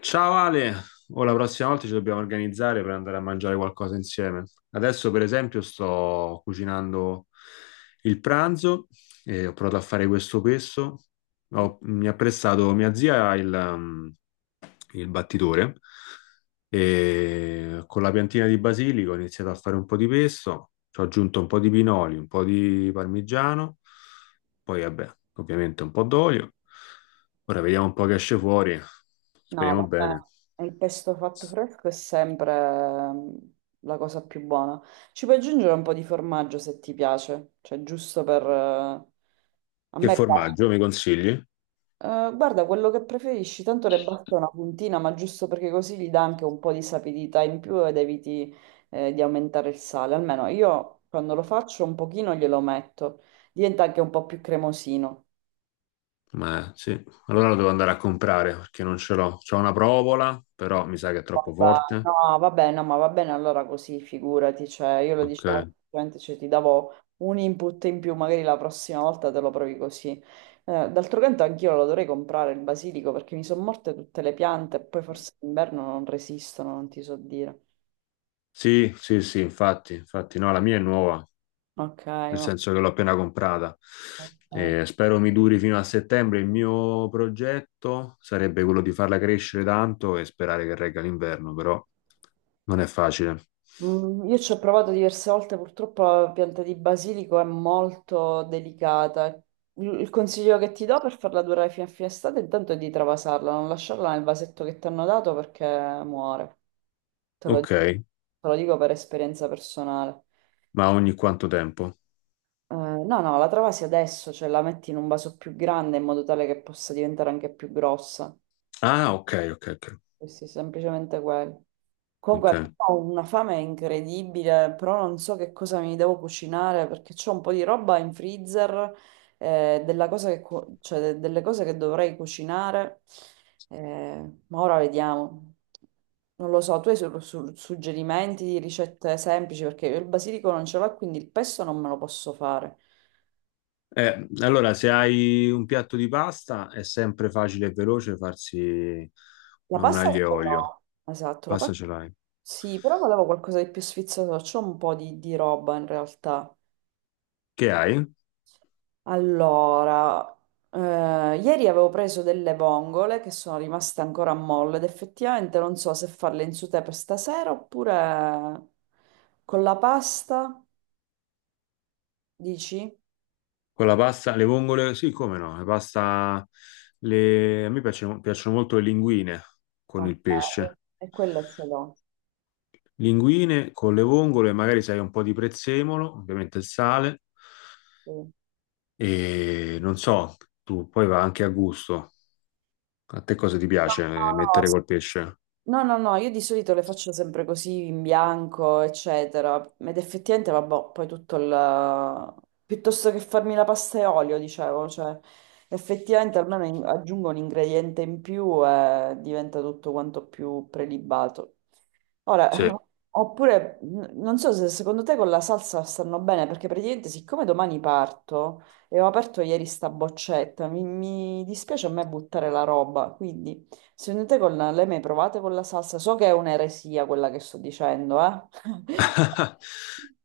Ciao Ale, o la prossima volta ci dobbiamo organizzare per andare a mangiare qualcosa insieme. Adesso, per esempio, sto cucinando il pranzo e ho provato a fare questo pesto. Mi ha prestato mia zia il battitore e con la piantina di basilico ho iniziato a fare un po' di pesto, ci ho aggiunto un po' di pinoli, un po' di parmigiano, poi vabbè, ovviamente un po' d'olio. Ora vediamo un po' che esce fuori, No, speriamo bene. vabbè, il pesto fatto fresco è sempre la cosa più buona. Ci puoi aggiungere un po' di formaggio se ti piace, cioè giusto per... a Che me piace. formaggio mi consigli? Guarda, quello che preferisci, tanto le basta una puntina, ma giusto perché così gli dà anche un po' di sapidità in più ed eviti di aumentare il sale. Almeno io quando lo faccio un pochino glielo metto, diventa anche un po' più cremosino. Ma sì, allora lo devo andare a comprare perché non ce l'ho. C'ho una provola, però mi sa che è troppo forte. No, va bene, no, ma va bene allora così, figurati, cioè io lo dicevo, Ok. semplicemente, cioè, ti davo un input in più, magari la prossima volta te lo provi così. D'altro canto anch'io lo dovrei comprare il basilico perché mi sono morte tutte le piante e poi forse d'inverno non resistono, non ti so dire. Sì, sì, sì, infatti, infatti no, la mia è nuova, Ok, nel senso che l'ho appena comprata. ok. Spero mi duri fino a settembre. Il mio progetto sarebbe quello di farla crescere tanto e sperare che regga l'inverno, però non è facile. Mm, io ci ho provato diverse volte, purtroppo la pianta di basilico è molto delicata. Il consiglio che ti do per farla durare fino a fine estate intanto è di travasarla, non lasciarla nel vasetto che ti hanno dato perché muore. Ok, Te lo dico per esperienza personale. ma ogni quanto tempo? No, no, la travasi adesso, cioè la metti in un vaso più grande in modo tale che possa diventare anche più grossa. Ah, ok, ok, ok. Sì, sì, semplicemente quello. Ok. Comunque ho una fame incredibile, però non so che cosa mi devo cucinare perché c'ho un po' di roba in freezer, della cosa che cioè, delle cose che dovrei cucinare, ma ora vediamo. Non lo so, tu hai suggerimenti di ricette semplici perché io il basilico non ce l'ho, quindi il pesto non me lo posso fare. Allora, se hai un piatto di pasta, è sempre facile e veloce farsi La un pasta aglio e ce olio. l'ho. Esatto, la Pasta pasta ce l'hai. sì, però volevo qualcosa di più sfizioso, c'ho un po' di roba in realtà. Che hai? Allora, eh, ieri avevo preso delle vongole che sono rimaste ancora a molle ed effettivamente non so se farle in sauté per stasera oppure con la pasta, dici? Con la pasta, le vongole, sì, come no, la pasta, a me piacciono, piacciono molto le linguine con Ok, il pesce. e quella se l'ho. Linguine con le vongole, magari sai un po' di prezzemolo, ovviamente il sale, Sì. No, e non so, tu poi va anche a gusto. A te cosa ti no, piace no, mettere col pesce? no, no, no, io di solito le faccio sempre così in bianco, eccetera. Ed effettivamente, vabbè, poi tutto il... piuttosto che farmi la pasta e olio, dicevo, cioè, effettivamente almeno aggiungo un ingrediente in più e diventa tutto quanto più prelibato. Sì. Ora, oppure, non so se secondo te con la salsa stanno bene, perché praticamente siccome domani parto e ho aperto ieri sta boccetta, mi dispiace a me buttare la roba, quindi secondo te con le mai provate con la salsa? So che è un'eresia quella che sto dicendo, eh?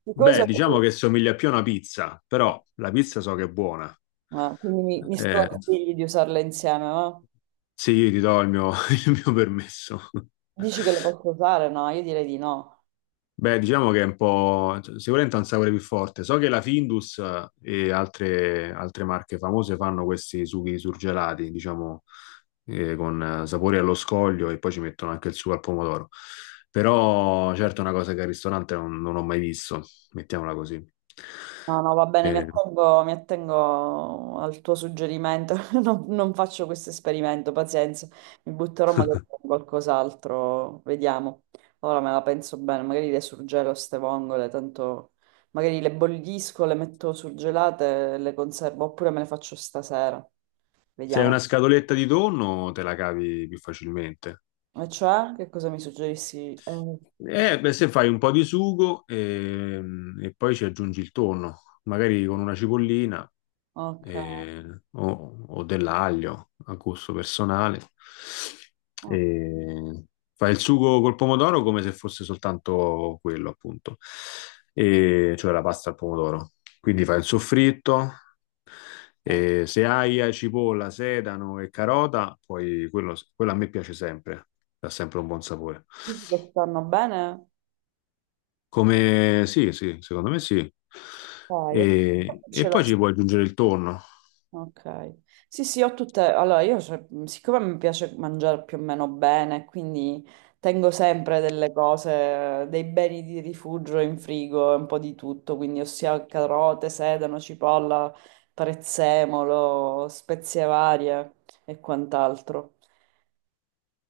Siccome Beh, diciamo so- che somiglia più a una pizza, però la pizza so che è buona. ma quindi mi Eh, sconsigli di usarle insieme, ma sì, io ti do il mio il mio permesso. dici che le posso usare? No, io direi di no. Beh, diciamo che è un po', cioè, sicuramente ha un sapore più forte. So che la Findus e altre marche famose fanno questi sughi surgelati, diciamo, con sapori allo scoglio e poi ci mettono anche il sugo al pomodoro. Però, certo, è una cosa che al ristorante non ho mai visto, mettiamola così. No, no, va bene, Eh, mi attengo al tuo suggerimento. Non faccio questo esperimento, pazienza. Mi butterò magari con qualcos'altro, vediamo. Ora me la penso bene, magari le surgelo ste vongole, tanto magari le bollisco, le metto surgelate, le conservo, oppure me le faccio stasera. se hai una Vediamo. scatoletta di tonno, te la cavi più facilmente. E cioè, che cosa mi suggerissi? Beh, se fai un po' di sugo e poi ci aggiungi il tonno, magari con una cipollina Ok. eh, o dell'aglio a gusto personale. Ok. E fai il sugo col pomodoro come se fosse soltanto quello, appunto, e- cioè la pasta al pomodoro. Quindi fai il soffritto. E se hai cipolla, sedano e carota, poi quello a me piace sempre, dà sempre un buon sapore. Dici che stanno bene? Come sì, sì, secondo me sì. Dai, io E, ce e l'ho. poi ci puoi aggiungere il tonno. Ok. Sì, sì, ho tutte... Allora, io, cioè, siccome mi piace mangiare più o meno bene, quindi tengo sempre delle cose, dei beni di rifugio in frigo, un po' di tutto, quindi ossia carote, sedano, cipolla, prezzemolo, spezie varie e quant'altro.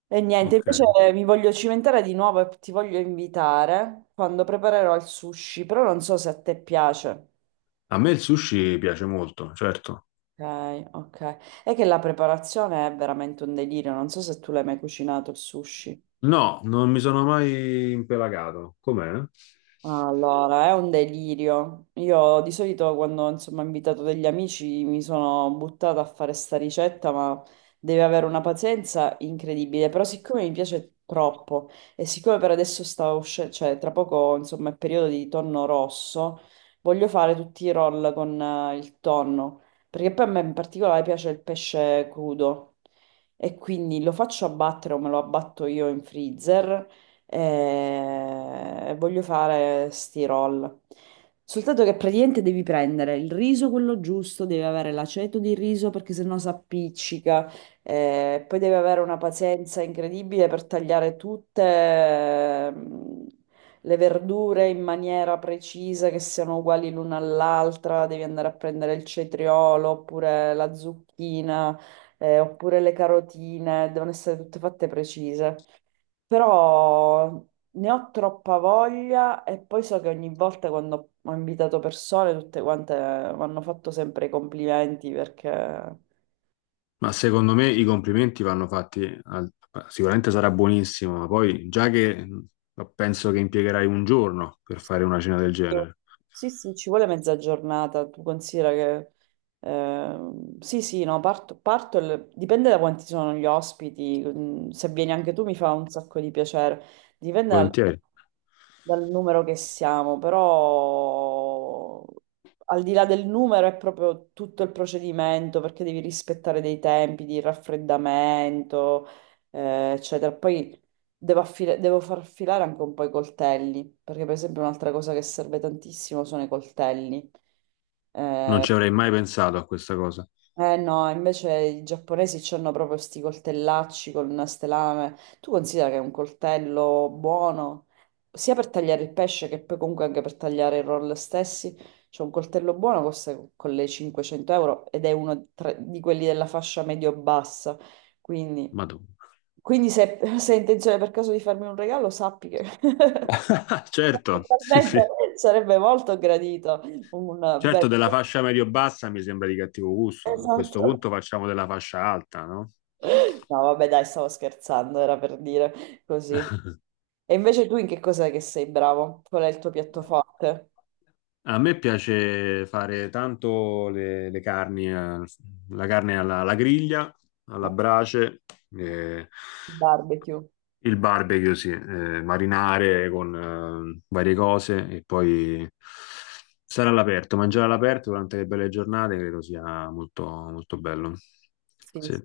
E niente, invece Ok. mi voglio cimentare di nuovo e ti voglio invitare quando preparerò il sushi, però non so se a te piace. A me il sushi piace molto, certo. Ok, ok. È che la preparazione è veramente un delirio, non so se tu l'hai mai cucinato il sushi. No, non mi sono mai impelagato. Com'è? Allora, è un delirio. Io di solito quando insomma ho invitato degli amici mi sono buttata a fare sta ricetta, ma deve avere una pazienza incredibile. Però siccome mi piace troppo e siccome per adesso sta uscendo, cioè tra poco insomma è periodo di tonno rosso, voglio fare tutti i roll con il tonno, perché poi a me in particolare piace il pesce crudo e quindi lo faccio abbattere o me lo abbatto io in freezer e voglio fare sti roll. Soltanto che praticamente devi prendere il riso quello giusto, devi avere l'aceto di riso perché sennò si appiccica, poi devi avere una pazienza incredibile per tagliare tutte le verdure in maniera precisa, che siano uguali l'una all'altra, devi andare a prendere il cetriolo oppure la zucchina, oppure le carotine, devono essere tutte fatte precise. Però ne ho troppa voglia e poi so che ogni volta quando ho invitato persone, tutte quante mi hanno fatto sempre i complimenti perché Ma secondo me i complimenti vanno fatti, al- sicuramente sarà buonissimo, ma poi già che penso che impiegherai un giorno per fare una cena del genere, sì, sì, ci vuole mezza giornata, tu considera che... sì, sì, no, parto, dipende da quanti sono gli ospiti, mm, se vieni anche tu mi fa un sacco di piacere, dipende dal, volentieri. dal numero che siamo, però al di là del numero è proprio tutto il procedimento, perché devi rispettare dei tempi di raffreddamento, eccetera. Poi devo far filare anche un po' i coltelli, perché per esempio un'altra cosa che serve tantissimo sono i coltelli. Non ci avrei mai pensato a questa cosa. Eh no, invece i giapponesi hanno proprio sti coltellacci con queste lame. Tu considera che è un coltello buono, sia per tagliare il pesce che poi comunque anche per tagliare i roll stessi. C'è un coltello buono, costa con le 500 € ed è uno di quelli della fascia medio-bassa. Quindi, Madonna. quindi se, se hai intenzione per caso di farmi un regalo, sappi che... Certo, sì, Totalmente, sì. sarebbe molto gradito un bel... Certo, della fascia medio-bassa mi sembra di cattivo gusto. A questo Esatto. punto facciamo della fascia alta, no? No, vabbè, dai, stavo scherzando, era per dire così. E invece tu in che cosa che sei bravo? Qual è il tuo piatto forte? A me piace fare tanto le carni, la carne alla griglia, alla Ma- brace, eh, barbecue. il barbecue, sì, marinare con varie cose e poi stare all'aperto, mangiare all'aperto durante le belle giornate credo sia molto, molto bello. Sì, Sì. sì.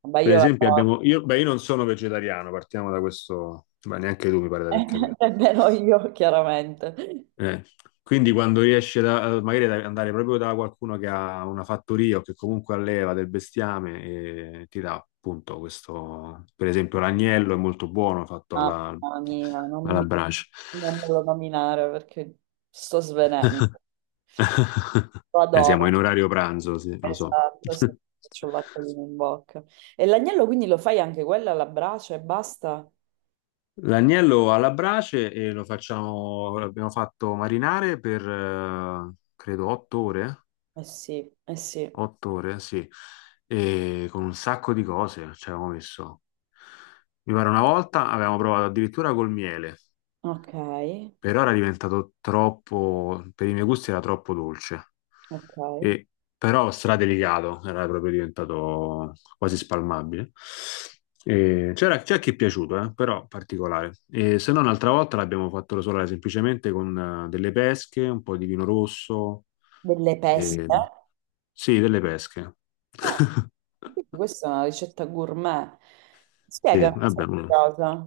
Vabbè, Per io la esempio so. abbiamo, io, beh, io non sono vegetariano, partiamo da questo, beh, neanche tu mi pare di aver capito. Nemmeno io, chiaramente. Eh, quindi quando riesce magari ad andare proprio da qualcuno che ha una fattoria o che comunque alleva del bestiame e ti dà appunto questo, per esempio l'agnello è molto buono fatto alla, Mamma mia, non alla mi... brace. non me lo nominare perché sto svenendo. Lo siamo in adoro. orario pranzo, sì, lo so. Esatto, sì, cioccolatino in bocca. E l'agnello quindi lo fai anche quella alla brace e basta? L'agnello alla brace e lo facciamo, l'abbiamo fatto marinare per credo 8 ore. Eh sì, eh sì. 8 ore, sì, e con un sacco di cose ci avevamo messo. Mi pare una volta avevamo provato addirittura col miele. Ok, Per ora è diventato troppo, per i miei gusti era troppo dolce, ok. e, però stradelicato, era proprio diventato quasi spalmabile. E c'è chi è piaciuto, però particolare. E se no, un'altra volta l'abbiamo fatto rosolare semplicemente con delle pesche, un po' di vino rosso, Delle peste. e- sì, delle pesche. Oh, quindi questa è una ricetta gourmet. Sì, Spiegami vabbè, questa uno. cosa.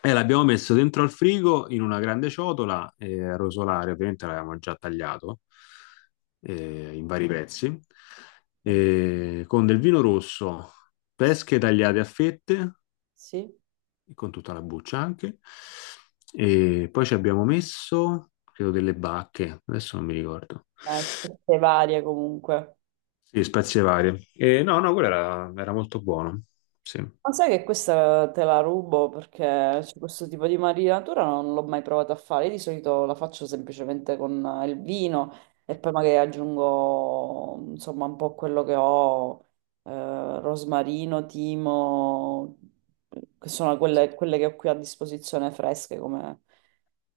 E l'abbiamo messo dentro al frigo in una grande ciotola, a rosolare, ovviamente l'avevamo già tagliato in vari pezzi, con del vino rosso, Sì, pesche tagliate a fette, sì. con tutta la buccia anche, e poi ci abbiamo messo, credo, delle bacche, adesso non mi ricordo. Peste varie comunque. Sì, spezie varie. No, no, quello era molto buono. Sì. Ma sai che questa te la rubo perché cioè, questo tipo di marinatura non l'ho mai provata a fare. Io di solito la faccio semplicemente con il vino e poi magari aggiungo insomma un po' quello che ho, rosmarino, timo, che sono quelle, quelle che ho qui a disposizione fresche come,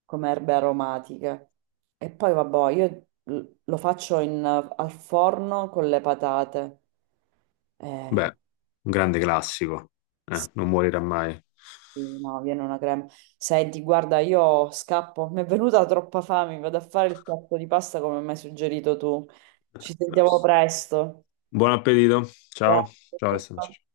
come erbe aromatiche. E poi vabbè, io lo faccio al forno con le patate. Eh, Beh, un grande classico, non morirà mai. Sì, no, viene una crema. Senti, guarda, io scappo. Mi è venuta troppa fame. Vado a fare il piatto di pasta come mi hai suggerito tu. Ci sentiamo presto. Buon appetito. Grazie. Ciao. Ciao Ciao, Alessandro. ciao.